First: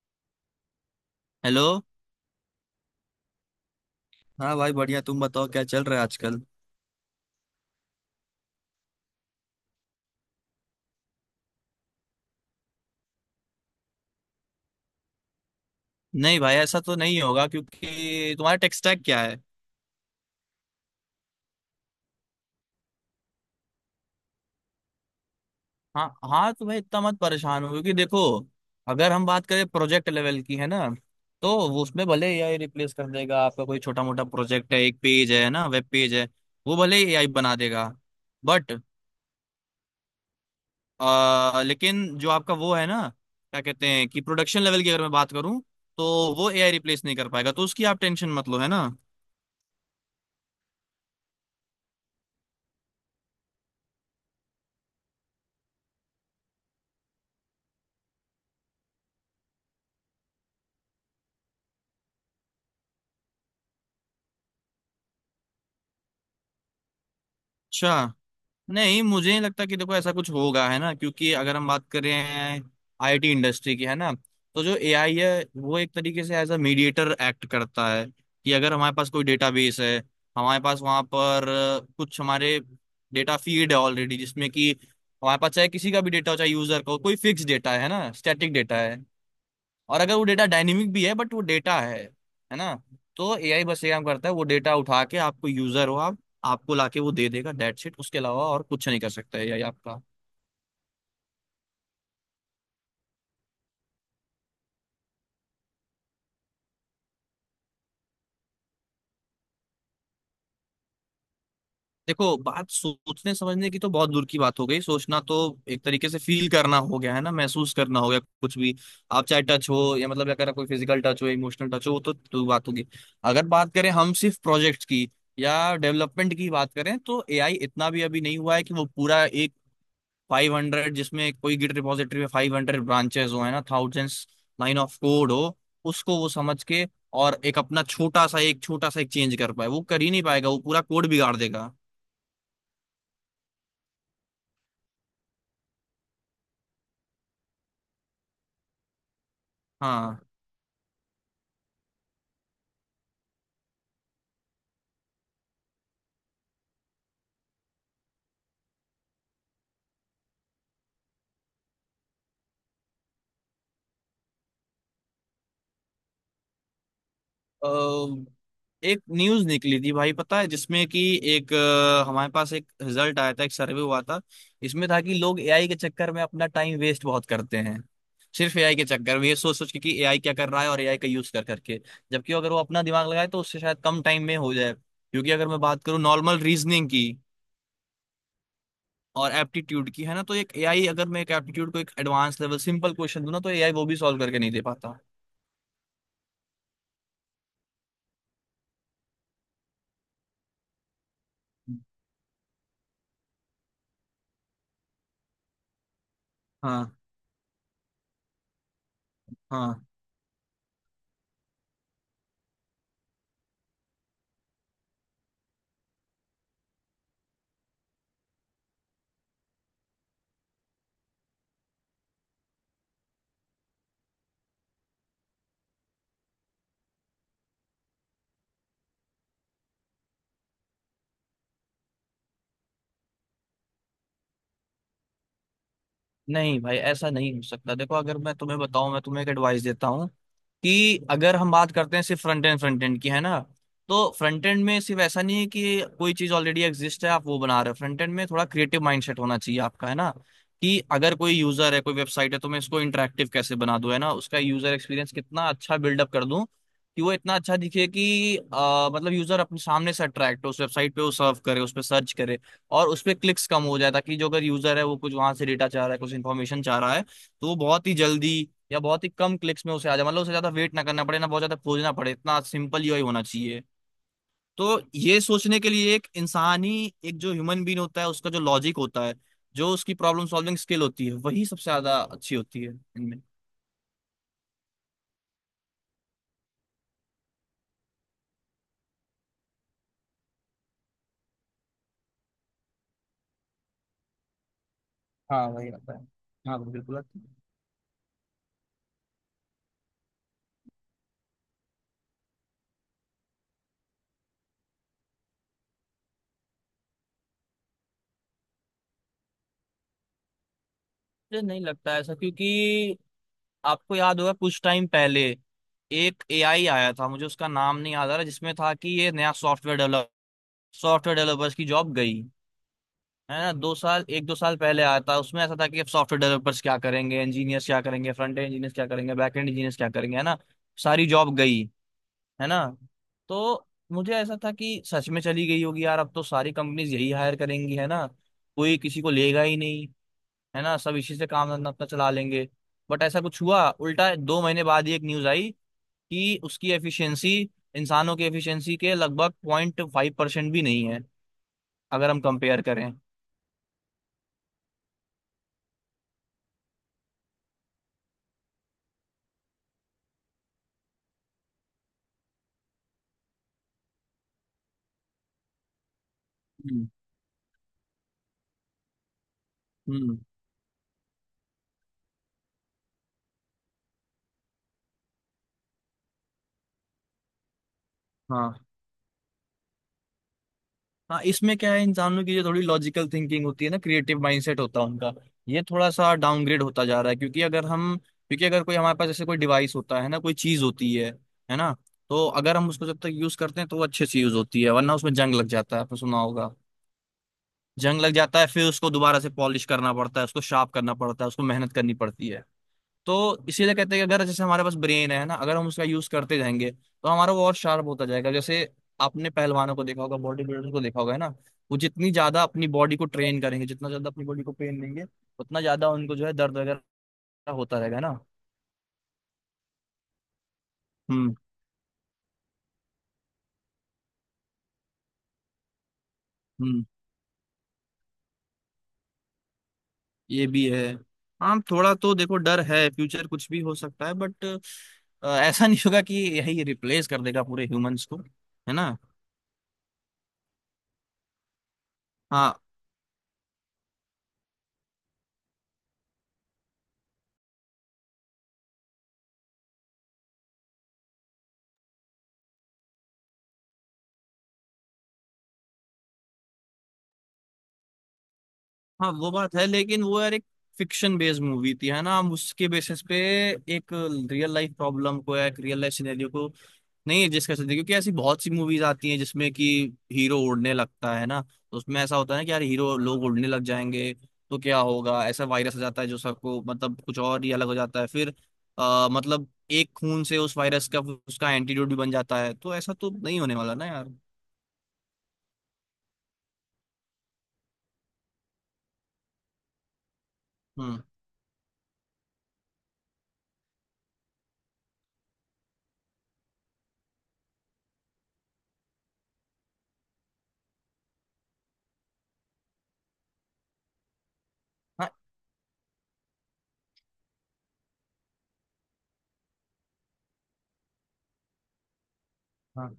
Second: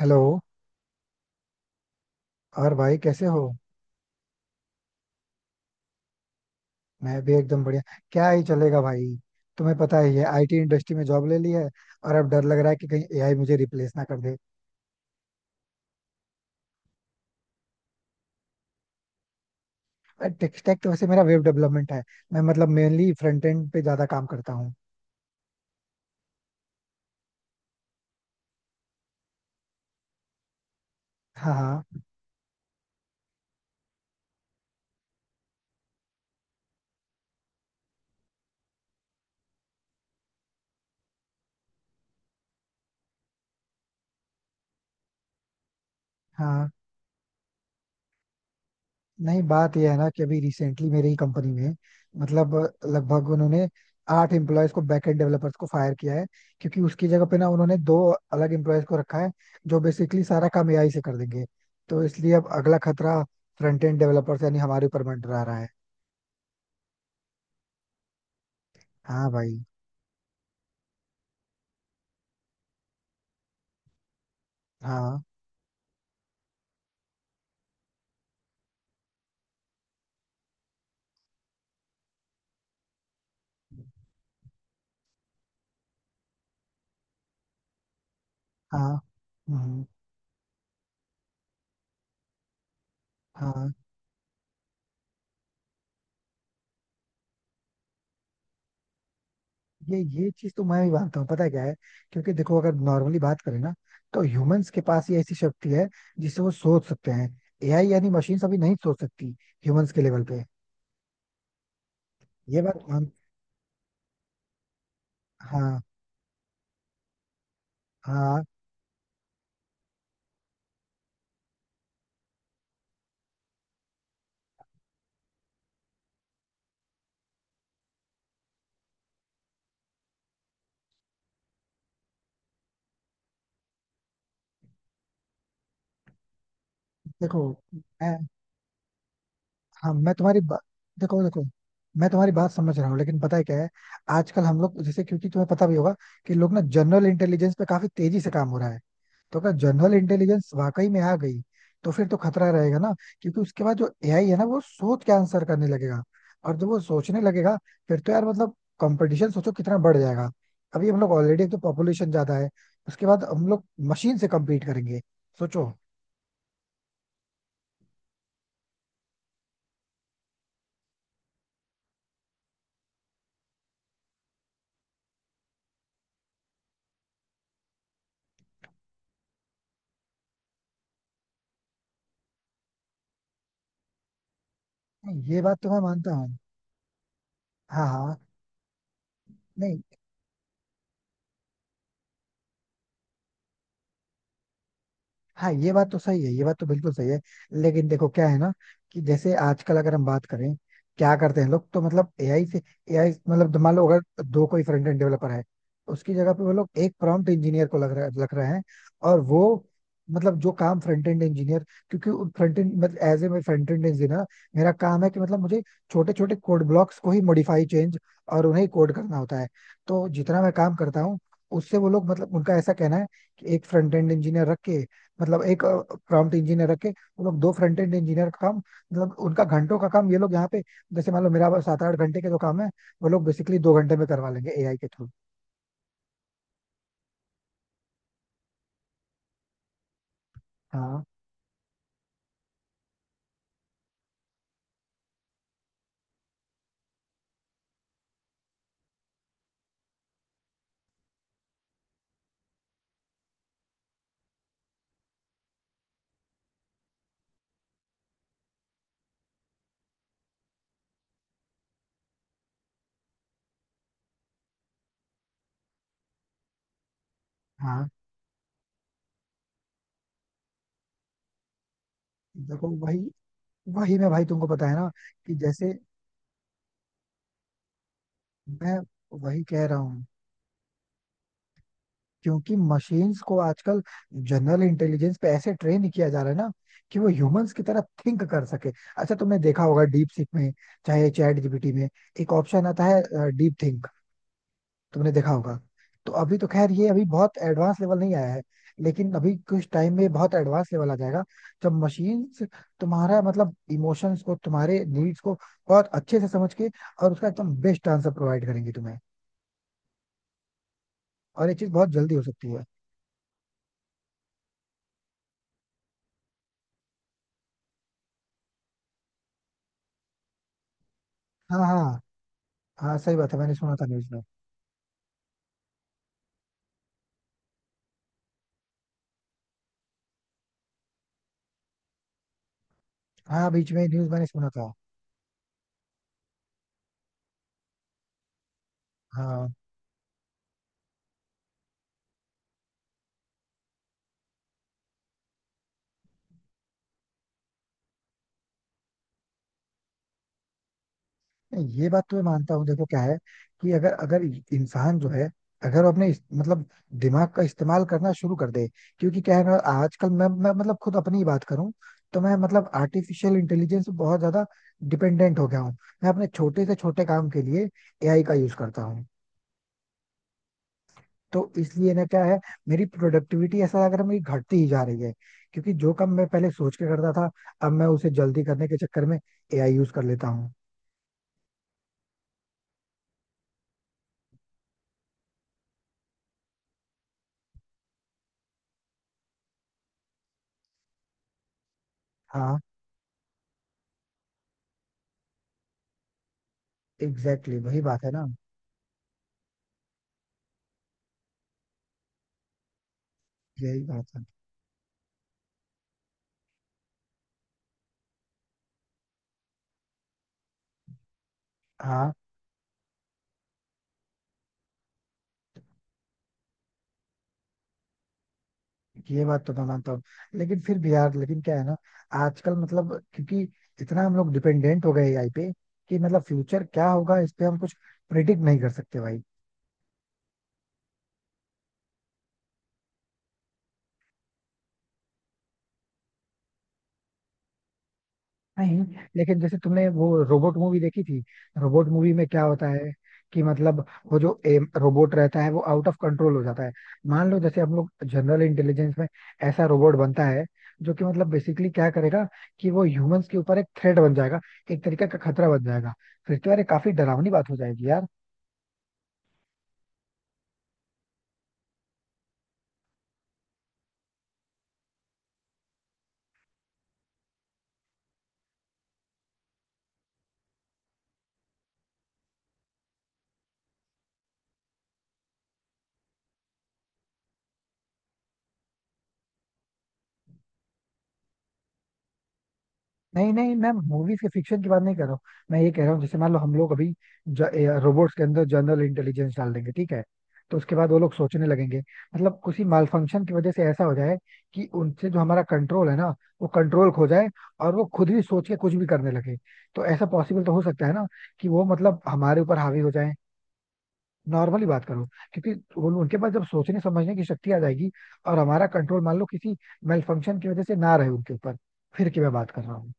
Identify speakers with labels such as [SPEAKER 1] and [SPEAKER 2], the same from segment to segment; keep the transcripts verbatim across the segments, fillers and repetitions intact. [SPEAKER 1] Hello.
[SPEAKER 2] Hello.
[SPEAKER 1] और भाई कैसे हो?
[SPEAKER 2] हाँ भाई बढ़िया, तुम बताओ क्या चल रहा है आजकल।
[SPEAKER 1] मैं भी एकदम बढ़िया। क्या ही चलेगा भाई। तुम्हें पता ही है, आई टी इंडस्ट्री में जॉब ले ली है, और अब डर लग रहा है कि कहीं ए आई मुझे रिप्लेस ना कर दे।
[SPEAKER 2] नहीं भाई, ऐसा तो नहीं होगा क्योंकि तुम्हारा टेक स्टैक क्या है?
[SPEAKER 1] टेक स्टैक तो वैसे मेरा वेब डेवलपमेंट है। मैं मतलब मेनली फ्रंट एंड पे ज्यादा काम करता हूँ।
[SPEAKER 2] हाँ हाँ, तो भाई इतना मत परेशान हो क्योंकि देखो, अगर हम बात करें प्रोजेक्ट लेवल की, है ना,
[SPEAKER 1] हाँ
[SPEAKER 2] तो वो
[SPEAKER 1] हाँ।
[SPEAKER 2] उसमें भले एआई रिप्लेस कर देगा। आपका कोई छोटा मोटा प्रोजेक्ट है, एक पेज है ना, वेब पेज है, वो भले एआई बना देगा। बट आ, लेकिन जो आपका वो है ना, क्या कहते हैं, कि प्रोडक्शन लेवल की अगर मैं बात करूं, तो वो
[SPEAKER 1] हाँ।
[SPEAKER 2] एआई रिप्लेस नहीं कर पाएगा, तो उसकी आप टेंशन मत लो, है ना।
[SPEAKER 1] नहीं, बात यह है ना कि अभी रिसेंटली मेरे ही कंपनी में, मतलब लगभग उन्होंने आठ एम्प्लॉयज को, बैकएंड डेवलपर्स को फायर किया है, क्योंकि उसकी जगह पे ना उन्होंने दो अलग एम्प्लॉयज को रखा है जो बेसिकली सारा काम एआई से कर देंगे। तो इसलिए अब अगला खतरा फ्रंट एंड डेवलपर्स यानी हमारे ऊपर मंडरा रहा है।
[SPEAKER 2] अच्छा। नहीं,
[SPEAKER 1] हाँ
[SPEAKER 2] मुझे नहीं
[SPEAKER 1] भाई।
[SPEAKER 2] लगता कि देखो ऐसा कुछ होगा, है ना, क्योंकि अगर हम बात कर रहे हैं आईटी इंडस्ट्री की, है ना, तो जो एआई
[SPEAKER 1] हाँ
[SPEAKER 2] है वो एक तरीके से एज अ मीडिएटर एक्ट करता है। कि अगर हमारे पास कोई डेटाबेस है, हमारे पास वहां पर अ, कुछ हमारे डेटा फीड है ऑलरेडी, जिसमें कि हमारे पास चाहे किसी का भी डेटा हो, चाहे यूजर का हो, कोई फिक्स डेटा है ना, स्टैटिक डेटा
[SPEAKER 1] हाँ।
[SPEAKER 2] है,
[SPEAKER 1] हम्म।
[SPEAKER 2] और अगर वो डेटा डायनेमिक भी है बट वो डेटा है है ना। तो एआई
[SPEAKER 1] हाँ।
[SPEAKER 2] बस ये काम करता है, वो डेटा उठा के आपको यूजर हो आप, आपको लाके वो दे देगा डेट शीट। उसके अलावा और कुछ नहीं कर सकता एआई
[SPEAKER 1] ये
[SPEAKER 2] आपका।
[SPEAKER 1] ये चीज तो मैं भी मानता हूँ। पता है क्या है, क्योंकि देखो अगर नॉर्मली बात करें ना, तो ह्यूमंस के पास ये ऐसी शक्ति है जिससे वो सोच सकते हैं। एआई यानी मशीन अभी नहीं सोच सकती ह्यूमंस के लेवल पे।
[SPEAKER 2] देखो,
[SPEAKER 1] ये
[SPEAKER 2] बात
[SPEAKER 1] बात मान।
[SPEAKER 2] सोचने समझने की तो बहुत दूर की बात हो गई। सोचना तो
[SPEAKER 1] हाँ
[SPEAKER 2] एक तरीके से फील करना हो गया, है ना, महसूस करना हो गया
[SPEAKER 1] हाँ।
[SPEAKER 2] कुछ भी। आप चाहे टच हो, या मतलब अगर कोई फिजिकल टच हो, इमोशनल टच हो, वो तो, तो बात होगी। अगर बात करें हम सिर्फ प्रोजेक्ट की या डेवलपमेंट की बात करें, तो एआई इतना भी अभी नहीं हुआ है कि वो पूरा एक फाइव हंड्रेड, जिसमें कोई गिट रिपॉजिटरी में फाइव हंड्रेड ब्रांचेस हो, है ना, थाउजेंड्स लाइन ऑफ कोड हो, उसको वो समझ के और
[SPEAKER 1] देखो,
[SPEAKER 2] एक अपना
[SPEAKER 1] मैं
[SPEAKER 2] छोटा सा एक छोटा सा एक चेंज कर पाए, वो
[SPEAKER 1] हाँ
[SPEAKER 2] कर ही
[SPEAKER 1] मैं
[SPEAKER 2] नहीं
[SPEAKER 1] तुम्हारी
[SPEAKER 2] पाएगा, वो
[SPEAKER 1] बा...
[SPEAKER 2] पूरा कोड
[SPEAKER 1] देखो
[SPEAKER 2] बिगाड़
[SPEAKER 1] देखो,
[SPEAKER 2] देगा।
[SPEAKER 1] मैं तुम्हारी बात समझ रहा हूँ, लेकिन पता है क्या है, आजकल हम लोग जैसे, क्योंकि तुम्हें पता भी होगा कि लोग ना, जनरल इंटेलिजेंस पे काफी तेजी से काम हो रहा है। तो अगर जनरल
[SPEAKER 2] हाँ।
[SPEAKER 1] इंटेलिजेंस वाकई में आ गई, तो फिर तो खतरा रहेगा ना, क्योंकि उसके बाद जो एआई है ना, वो सोच के आंसर करने लगेगा, और जब वो सोचने लगेगा, फिर तो यार मतलब, कंपटीशन सोचो कितना बढ़ जाएगा। अभी हम लोग ऑलरेडी, एक तो पॉपुलेशन ज्यादा है, उसके बाद हम लोग मशीन से कम्पीट करेंगे, सोचो।
[SPEAKER 2] अ, एक न्यूज निकली थी भाई, पता है, जिसमें कि एक अ, हमारे पास एक रिजल्ट आया था, एक सर्वे हुआ था। इसमें था कि लोग एआई के चक्कर में अपना टाइम वेस्ट बहुत करते हैं। सिर्फ एआई के चक्कर में ये सोच सोच के कि एआई क्या कर रहा है, और एआई का यूज कर करके जबकि अगर वो अपना दिमाग लगाए तो उससे शायद कम टाइम में हो जाए,
[SPEAKER 1] नहीं,
[SPEAKER 2] क्योंकि
[SPEAKER 1] ये
[SPEAKER 2] अगर
[SPEAKER 1] बात
[SPEAKER 2] मैं
[SPEAKER 1] तो मैं
[SPEAKER 2] बात करूँ
[SPEAKER 1] मानता हूँ।
[SPEAKER 2] नॉर्मल रीजनिंग की
[SPEAKER 1] हाँ हाँ।
[SPEAKER 2] और
[SPEAKER 1] नहीं।
[SPEAKER 2] एप्टीट्यूड की, है ना, तो एक एआई, अगर मैं एक एप्टीट्यूड को एक एडवांस लेवल सिंपल क्वेश्चन दूं ना, तो एआई वो भी सॉल्व करके नहीं दे पाता।
[SPEAKER 1] हाँ, ये बात तो सही है, ये बात तो बिल्कुल सही है। लेकिन देखो क्या है ना, कि जैसे आजकल अगर हम बात करें, क्या करते हैं लोग तो मतलब एआई से, एआई मतलब मान लो, अगर दो कोई फ्रंट एंड डेवलपर है, उसकी जगह पे वो लोग एक
[SPEAKER 2] हाँ
[SPEAKER 1] प्रॉम्प्ट इंजीनियर को लग रहा लग रहे हैं। और वो,
[SPEAKER 2] हाँ।
[SPEAKER 1] मतलब जो काम फ्रंट एंड इंजीनियर, क्योंकि फ्रंट एंड मतलब, एज ए, मैं फ्रंट एंड इंजीनियर, मेरा काम है कि मतलब मुझे छोटे छोटे कोड ब्लॉक्स को ही मॉडिफाई चेंज और उन्हें कोड करना होता है। तो जितना मैं काम करता हूँ, उससे वो लोग, मतलब उनका ऐसा कहना है कि एक फ्रंट एंड इंजीनियर रख के, मतलब एक प्रॉम्प्ट इंजीनियर रखे, वो लोग दो फ्रंट एंड इंजीनियर का काम, मतलब उनका घंटों का काम ये लोग यहाँ पे, जैसे मान लो मेरा बस सात आठ घंटे के जो काम है, वो लोग बेसिकली दो घंटे में करवा लेंगे एआई के थ्रू।
[SPEAKER 2] नहीं भाई, ऐसा नहीं हो सकता। देखो, अगर मैं तुम्हें बताऊं, मैं तुम्हें एक एडवाइस देता हूं, कि
[SPEAKER 1] हाँ
[SPEAKER 2] अगर हम बात करते हैं सिर्फ फ्रंट एंड फ्रंट एंड की, है ना, तो फ्रंट एंड में सिर्फ ऐसा नहीं है कि कोई चीज ऑलरेडी एग्जिस्ट है, आप वो बना रहे हो। फ्रंट एंड में थोड़ा क्रिएटिव माइंडसेट होना चाहिए आपका, है ना, कि अगर कोई यूजर है, कोई वेबसाइट है, तो मैं इसको इंटरेक्टिव कैसे बना दूं, है ना, उसका यूजर एक्सपीरियंस कितना अच्छा बिल्डअप कर दूं, कि वो इतना अच्छा दिखे कि अ, मतलब यूजर अपने सामने से अट्रैक्ट हो, उस वेबसाइट पे वो सर्व करे, उस पर सर्च करे, और उसपे क्लिक्स कम हो जाए, ताकि जो अगर यूजर है, वो कुछ वहां से डेटा चाह रहा है, कुछ इन्फॉर्मेशन चाह रहा है, तो वो बहुत
[SPEAKER 1] हाँ।
[SPEAKER 2] ही जल्दी या बहुत ही कम क्लिक्स में उसे आ जाए। मतलब उसे ज्यादा वेट ना करना पड़े, ना बहुत ज्यादा खोजना पड़े, इतना
[SPEAKER 1] देखो
[SPEAKER 2] सिंपल
[SPEAKER 1] वही,
[SPEAKER 2] यूआई होना चाहिए।
[SPEAKER 1] वही मैं भाई, तुमको पता है
[SPEAKER 2] तो
[SPEAKER 1] ना,
[SPEAKER 2] ये
[SPEAKER 1] कि
[SPEAKER 2] सोचने के
[SPEAKER 1] जैसे,
[SPEAKER 2] लिए एक इंसानी, एक जो ह्यूमन बीन होता है उसका जो लॉजिक
[SPEAKER 1] मैं
[SPEAKER 2] होता है,
[SPEAKER 1] वही कह
[SPEAKER 2] जो
[SPEAKER 1] रहा
[SPEAKER 2] उसकी
[SPEAKER 1] हूँ।
[SPEAKER 2] प्रॉब्लम सॉल्विंग स्किल होती है, वही सबसे ज्यादा अच्छी
[SPEAKER 1] क्योंकि
[SPEAKER 2] होती है
[SPEAKER 1] मशीन्स
[SPEAKER 2] इनमें।
[SPEAKER 1] को आजकल जनरल इंटेलिजेंस पे ऐसे ट्रेन किया जा रहा है ना कि वो ह्यूमंस की तरह थिंक कर सके। अच्छा, तुमने देखा होगा डीप सीक में, चाहे चैट जी पी टी में, एक ऑप्शन आता है डीप थिंक, तुमने देखा
[SPEAKER 2] हाँ
[SPEAKER 1] होगा।
[SPEAKER 2] वही होता है।
[SPEAKER 1] तो अभी तो
[SPEAKER 2] हाँ
[SPEAKER 1] खैर ये
[SPEAKER 2] बिल्कुल।
[SPEAKER 1] अभी
[SPEAKER 2] अच्छा,
[SPEAKER 1] बहुत एडवांस लेवल नहीं आया है, लेकिन अभी कुछ टाइम में बहुत एडवांस लेवल आ जाएगा, जब मशीन तुम्हारा, मतलब इमोशंस को, तुम्हारे नीड्स को बहुत अच्छे से समझ के और उसका एकदम बेस्ट आंसर प्रोवाइड करेंगी तुम्हें।
[SPEAKER 2] मुझे
[SPEAKER 1] और ये
[SPEAKER 2] नहीं
[SPEAKER 1] चीज बहुत
[SPEAKER 2] लगता है ऐसा,
[SPEAKER 1] जल्दी हो सकती है।
[SPEAKER 2] क्योंकि आपको याद होगा कुछ टाइम पहले एक एआई आया था, मुझे उसका नाम नहीं याद आ रहा, जिसमें था कि ये नया सॉफ्टवेयर डेवलप, सॉफ्टवेयर डेवलपर्स
[SPEAKER 1] हाँ।
[SPEAKER 2] की
[SPEAKER 1] हाँ,
[SPEAKER 2] जॉब गई,
[SPEAKER 1] हाँ सही बात
[SPEAKER 2] है
[SPEAKER 1] है,
[SPEAKER 2] ना,
[SPEAKER 1] मैंने
[SPEAKER 2] दो
[SPEAKER 1] सुना था
[SPEAKER 2] साल
[SPEAKER 1] न्यूज में।
[SPEAKER 2] एक दो साल पहले आया था। उसमें ऐसा था कि अब सॉफ्टवेयर डेवलपर्स क्या करेंगे, इंजीनियर्स क्या करेंगे, फ्रंट एंड इंजीनियर्स क्या करेंगे, बैक एंड इंजीनियर्स क्या करेंगे, है ना, सारी जॉब गई, है ना।
[SPEAKER 1] हाँ,
[SPEAKER 2] तो
[SPEAKER 1] बीच में न्यूज
[SPEAKER 2] मुझे
[SPEAKER 1] मैंने
[SPEAKER 2] ऐसा
[SPEAKER 1] सुना
[SPEAKER 2] था
[SPEAKER 1] था।
[SPEAKER 2] कि सच में चली गई होगी यार, अब तो सारी कंपनीज यही हायर करेंगी, है ना, कोई किसी को लेगा
[SPEAKER 1] हाँ।
[SPEAKER 2] ही नहीं, है ना, सब इसी से काम धंधा अपना चला लेंगे। बट ऐसा कुछ हुआ उल्टा, दो महीने बाद ही एक न्यूज आई कि उसकी एफिशिएंसी इंसानों की एफिशिएंसी के लगभग पॉइंट फाइव परसेंट भी नहीं है,
[SPEAKER 1] नहीं, ये बात
[SPEAKER 2] अगर
[SPEAKER 1] तो
[SPEAKER 2] हम
[SPEAKER 1] मैं मानता
[SPEAKER 2] कंपेयर
[SPEAKER 1] हूँ। देखो
[SPEAKER 2] करें।
[SPEAKER 1] क्या है, कि अगर अगर इंसान जो है, अगर वो अपने इस- मतलब दिमाग का इस्तेमाल करना शुरू कर दे। क्योंकि क्या है ना, आजकल मैं मैं मतलब खुद अपनी ही बात करूं, तो मैं, मतलब आर्टिफिशियल इंटेलिजेंस पे बहुत ज्यादा डिपेंडेंट हो गया हूँ। मैं अपने छोटे से
[SPEAKER 2] हम्म।
[SPEAKER 1] छोटे काम के लिए एआई का यूज करता हूँ।
[SPEAKER 2] हम्म।
[SPEAKER 1] तो इसलिए ना, क्या है, मेरी प्रोडक्टिविटी ऐसा, अगर मेरी घटती ही जा रही है, क्योंकि जो काम मैं पहले सोच के करता था, अब मैं उसे जल्दी
[SPEAKER 2] हाँ
[SPEAKER 1] करने के चक्कर में एआई यूज कर लेता हूँ।
[SPEAKER 2] हाँ। इसमें क्या है, इंसानों की जो थोड़ी लॉजिकल थिंकिंग होती है ना, क्रिएटिव माइंडसेट होता है उनका, ये थोड़ा सा डाउनग्रेड होता जा रहा है, क्योंकि अगर हम क्योंकि अगर कोई हमारे पास जैसे कोई डिवाइस होता है ना, कोई चीज होती है है ना, तो अगर
[SPEAKER 1] हाँ।
[SPEAKER 2] हम उसको जब तक यूज करते हैं तो वो अच्छे से यूज होती है, वरना उसमें जंग लग जाता है, आपने सुना होगा।
[SPEAKER 1] एग्जैक्टली exactly, वही
[SPEAKER 2] जंग
[SPEAKER 1] बात है
[SPEAKER 2] लग
[SPEAKER 1] ना।
[SPEAKER 2] जाता है, फिर उसको दोबारा से पॉलिश करना पड़ता है, उसको शार्प करना पड़ता है, उसको मेहनत करनी पड़ती है। तो इसीलिए
[SPEAKER 1] यही
[SPEAKER 2] कहते
[SPEAKER 1] बात
[SPEAKER 2] हैं कि
[SPEAKER 1] है।
[SPEAKER 2] अगर जैसे हमारे पास ब्रेन है ना, अगर हम उसका यूज करते जाएंगे तो हमारा वो और शार्प होता जाएगा, जैसे आपने पहलवानों को देखा होगा, बॉडी बिल्डर्स को देखा होगा, है ना, वो जितनी
[SPEAKER 1] हाँ,
[SPEAKER 2] ज्यादा अपनी बॉडी को ट्रेन करेंगे, जितना ज्यादा अपनी बॉडी को ट्रेन देंगे, उतना ज्यादा उनको जो है दर्द वगैरह होता रहेगा ना।
[SPEAKER 1] ये बात तो मैं मानता हूँ, लेकिन फिर भी यार,
[SPEAKER 2] हम्म।
[SPEAKER 1] लेकिन क्या है ना, आजकल मतलब, क्योंकि इतना हम लोग डिपेंडेंट हो गए एआई पे, कि मतलब फ्यूचर
[SPEAKER 2] हम्म।
[SPEAKER 1] क्या होगा इस पे हम कुछ प्रिडिक्ट नहीं कर सकते भाई।
[SPEAKER 2] ये भी है। हाँ, थोड़ा तो देखो डर है, फ्यूचर कुछ भी हो सकता है, बट ऐसा नहीं होगा कि यही रिप्लेस कर देगा पूरे ह्यूमंस को, है
[SPEAKER 1] नहीं।
[SPEAKER 2] ना।
[SPEAKER 1] लेकिन जैसे तुमने वो रोबोट मूवी देखी थी, रोबोट मूवी में क्या
[SPEAKER 2] हाँ।
[SPEAKER 1] होता है, कि मतलब वो जो एम रोबोट रहता है, वो आउट ऑफ कंट्रोल हो जाता है। मान लो जैसे हम लोग जनरल इंटेलिजेंस में ऐसा रोबोट बनता है, जो कि मतलब बेसिकली क्या करेगा, कि वो ह्यूमंस के ऊपर एक थ्रेट बन जाएगा, एक तरीके का खतरा बन जाएगा। फिर तो यार ये काफी डरावनी बात हो जाएगी यार।
[SPEAKER 2] हाँ वो बात है, लेकिन वो यार एक फिक्शन बेस्ड मूवी थी, है ना, हम उसके बेसिस पे एक रियल लाइफ प्रॉब्लम को या एक रियल लाइफ सिनेरियो को नहीं एडजस्ट कर सकते, क्योंकि ऐसी बहुत सी मूवीज आती हैं जिसमें कि हीरो उड़ने लगता है ना, तो उसमें ऐसा होता है ना कि यार हीरो लोग उड़ने लग जाएंगे तो क्या होगा, ऐसा वायरस आ जाता है जो सबको मतलब कुछ और ही अलग हो जाता है फिर, आ, मतलब एक खून से उस वायरस का उसका एंटीडोट भी बन जाता है, तो ऐसा तो
[SPEAKER 1] नहीं
[SPEAKER 2] नहीं
[SPEAKER 1] नहीं,
[SPEAKER 2] होने वाला
[SPEAKER 1] मैम
[SPEAKER 2] ना यार।
[SPEAKER 1] मूवीज के फिक्शन की बात नहीं कर रहा हूँ। मैं ये कह रहा हूँ, जैसे मान लो हम लोग अभी रोबोट्स के अंदर जनरल इंटेलिजेंस डाल देंगे, ठीक है? तो उसके बाद वो
[SPEAKER 2] हम्म।
[SPEAKER 1] लोग सोचने लगेंगे, मतलब किसी माल फंक्शन की वजह से ऐसा हो जाए कि उनसे जो हमारा कंट्रोल है ना, वो कंट्रोल खो जाए, और वो खुद ही सोच के कुछ भी करने लगे। तो ऐसा पॉसिबल तो हो सकता है ना कि वो, मतलब हमारे ऊपर हावी हो जाए। नॉर्मली बात करो, क्योंकि वो, उनके पास जब सोचने समझने की शक्ति आ जाएगी, और हमारा कंट्रोल मान लो किसी मेल फंक्शन की वजह से ना रहे उनके ऊपर, फिर की मैं बात कर रहा हूँ।
[SPEAKER 2] हाँ,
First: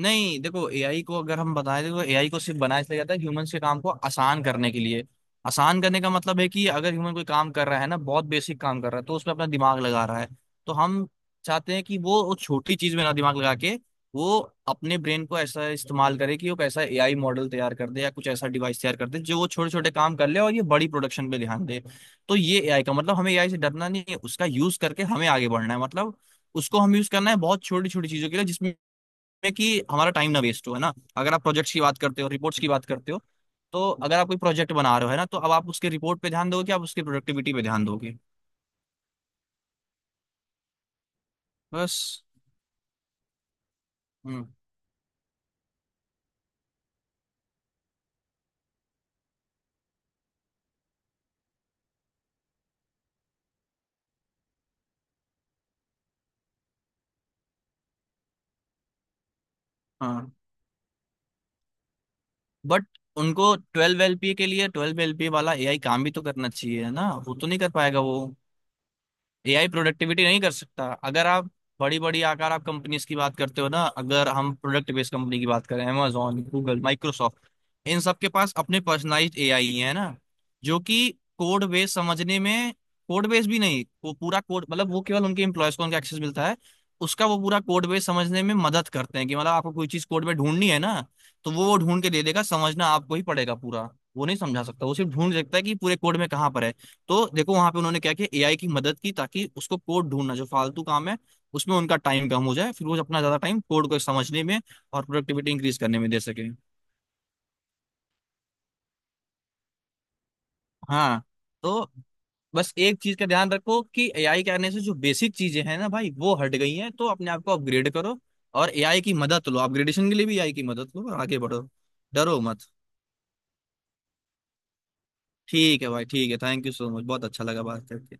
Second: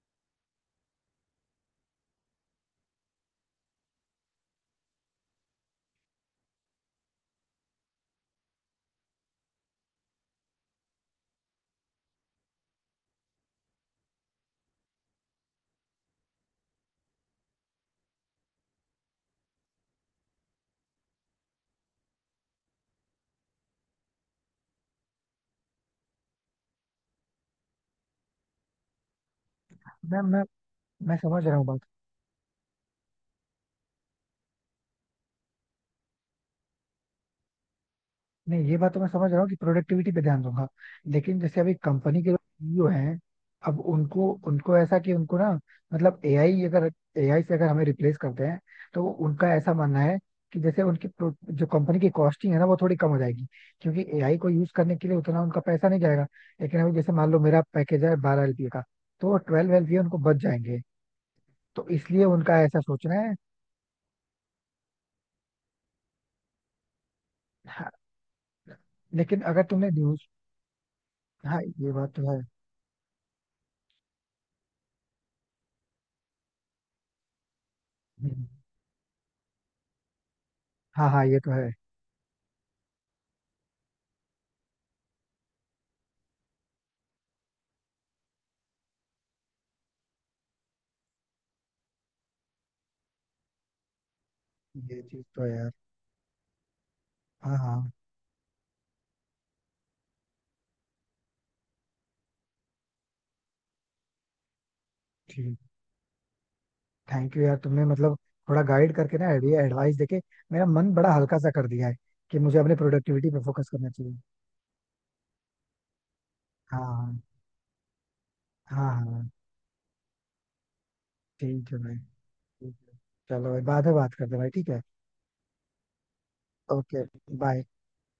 [SPEAKER 2] नहीं देखो, एआई को अगर हम बताएं, देखो एआई को सिर्फ बनाया इसलिए जाता है ह्यूमंस के काम को आसान करने के लिए। आसान करने का मतलब है कि अगर ह्यूमन कोई काम कर रहा है ना, बहुत बेसिक काम कर रहा है, तो उसमें अपना दिमाग लगा रहा है, तो हम चाहते हैं कि वो उस छोटी चीज में ना दिमाग लगा के, वो अपने ब्रेन को ऐसा इस्तेमाल करे कि वो एक ऐसा एआई मॉडल तैयार कर दे या कुछ ऐसा डिवाइस तैयार कर दे जो वो छोटे छोटे काम कर ले और ये बड़ी प्रोडक्शन पे ध्यान दे। तो ये एआई का मतलब, हमें एआई से डरना नहीं है, उसका यूज करके हमें आगे बढ़ना है। मतलब उसको हम यूज करना है बहुत छोटी छोटी चीजों के लिए, जिसमें में कि हमारा
[SPEAKER 1] मैम,
[SPEAKER 2] टाइम ना
[SPEAKER 1] मैं
[SPEAKER 2] वेस्ट हो, है ना।
[SPEAKER 1] मैं
[SPEAKER 2] अगर आप
[SPEAKER 1] समझ रहा हूँ
[SPEAKER 2] प्रोजेक्ट्स
[SPEAKER 1] बात।
[SPEAKER 2] की बात करते हो, रिपोर्ट्स की बात करते हो, तो अगर आप कोई प्रोजेक्ट बना रहे हो, है ना, तो अब आप उसके रिपोर्ट पे ध्यान दोगे, आप उसकी प्रोडक्टिविटी पे ध्यान दोगे।
[SPEAKER 1] नहीं, ये बात तो मैं समझ रहा हूँ कि प्रोडक्टिविटी पे ध्यान दूंगा, लेकिन जैसे अभी कंपनी
[SPEAKER 2] बस।
[SPEAKER 1] के लोग सी ई ओ हैं, अब उनको
[SPEAKER 2] हम्म।
[SPEAKER 1] उनको ऐसा कि उनको ना, मतलब एआई अगर, एआई से अगर हमें रिप्लेस करते हैं, तो वो- उनका ऐसा मानना है कि जैसे उनकी pro- जो कंपनी की कॉस्टिंग है ना, वो थोड़ी कम हो जाएगी, क्योंकि एआई को यूज करने के लिए उतना उनका पैसा नहीं जाएगा। लेकिन अभी जैसे मान लो मेरा पैकेज है बारह एल पी ए का, तो ट्वेल्व एल पी ए उनको
[SPEAKER 2] हाँ।
[SPEAKER 1] बच जाएंगे। तो इसलिए उनका ऐसा
[SPEAKER 2] बट
[SPEAKER 1] सोचना है।
[SPEAKER 2] उनको ट्वेल्व एलपीए के लिए ट्वेल्व एलपीए वाला एआई काम भी तो करना चाहिए, है ना, वो तो नहीं कर
[SPEAKER 1] हाँ,
[SPEAKER 2] पाएगा वो।
[SPEAKER 1] लेकिन अगर
[SPEAKER 2] एआई
[SPEAKER 1] तुमने
[SPEAKER 2] प्रोडक्टिविटी
[SPEAKER 1] न्यूज।
[SPEAKER 2] नहीं कर सकता। अगर आप
[SPEAKER 1] हाँ, ये
[SPEAKER 2] बड़ी
[SPEAKER 1] बात
[SPEAKER 2] बड़ी
[SPEAKER 1] तो है।
[SPEAKER 2] आकार आप कंपनीज की बात करते हो ना, अगर हम प्रोडक्ट बेस्ड कंपनी की बात करें, amazon गूगल माइक्रोसॉफ्ट, इन सब के
[SPEAKER 1] हम्म।
[SPEAKER 2] पास अपने पर्सनलाइज्ड एआई है ना, जो कि
[SPEAKER 1] हाँ हाँ, ये तो
[SPEAKER 2] कोड
[SPEAKER 1] है।
[SPEAKER 2] बेस समझने में, कोड बेस भी नहीं, वो पूरा कोड, मतलब वो केवल उनके एम्प्लॉयज को उनका एक्सेस मिलता है, उसका वो पूरा कोड बेस समझने में मदद करते हैं, कि मतलब आपको कोई चीज कोड में ढूंढनी है ना, तो वो वो ढूंढ के दे देगा, समझना आपको ही पड़ेगा पूरा, वो नहीं समझा सकता, वो
[SPEAKER 1] ये
[SPEAKER 2] सिर्फ
[SPEAKER 1] चीज
[SPEAKER 2] ढूंढ
[SPEAKER 1] तो है
[SPEAKER 2] सकता है
[SPEAKER 1] यार।
[SPEAKER 2] कि पूरे कोड में कहाँ पर है। तो देखो
[SPEAKER 1] हाँ
[SPEAKER 2] वहां पे
[SPEAKER 1] हाँ।
[SPEAKER 2] उन्होंने क्या किया, एआई की मदद की, ताकि उसको कोड ढूंढना जो फालतू काम है, उसमें उनका टाइम कम हो जाए, फिर वो अपना ज्यादा टाइम कोड को समझने में और प्रोडक्टिविटी
[SPEAKER 1] ठीक।
[SPEAKER 2] इंक्रीज करने में दे सके।
[SPEAKER 1] थैंक यू यार, तुमने मतलब थोड़ा गाइड करके ना, आइडिया एडवाइस देके मेरा मन बड़ा
[SPEAKER 2] हाँ।
[SPEAKER 1] हल्का सा कर दिया
[SPEAKER 2] तो
[SPEAKER 1] है कि मुझे
[SPEAKER 2] बस
[SPEAKER 1] अपने
[SPEAKER 2] एक चीज का
[SPEAKER 1] प्रोडक्टिविटी पे
[SPEAKER 2] ध्यान
[SPEAKER 1] फोकस
[SPEAKER 2] रखो
[SPEAKER 1] करना
[SPEAKER 2] कि
[SPEAKER 1] चाहिए।
[SPEAKER 2] एआई के आने से जो बेसिक चीजें हैं ना भाई, वो हट गई हैं, तो
[SPEAKER 1] हाँ
[SPEAKER 2] अपने आप को अपग्रेड करो, और
[SPEAKER 1] हाँ हाँ।
[SPEAKER 2] एआई की
[SPEAKER 1] हाँ,
[SPEAKER 2] मदद लो, अपग्रेडेशन के लिए भी एआई की मदद लो और आगे बढ़ो।
[SPEAKER 1] ठीक है भाई।
[SPEAKER 2] डरो मत।
[SPEAKER 1] ठीक है, चलो भाई, बाद में बात करते हैं भाई। ठीक है।
[SPEAKER 2] ठीक है भाई। ठीक है, thank you so
[SPEAKER 1] okay.
[SPEAKER 2] Much, बहुत अच्छा लगा
[SPEAKER 1] बाय।
[SPEAKER 2] बात करके।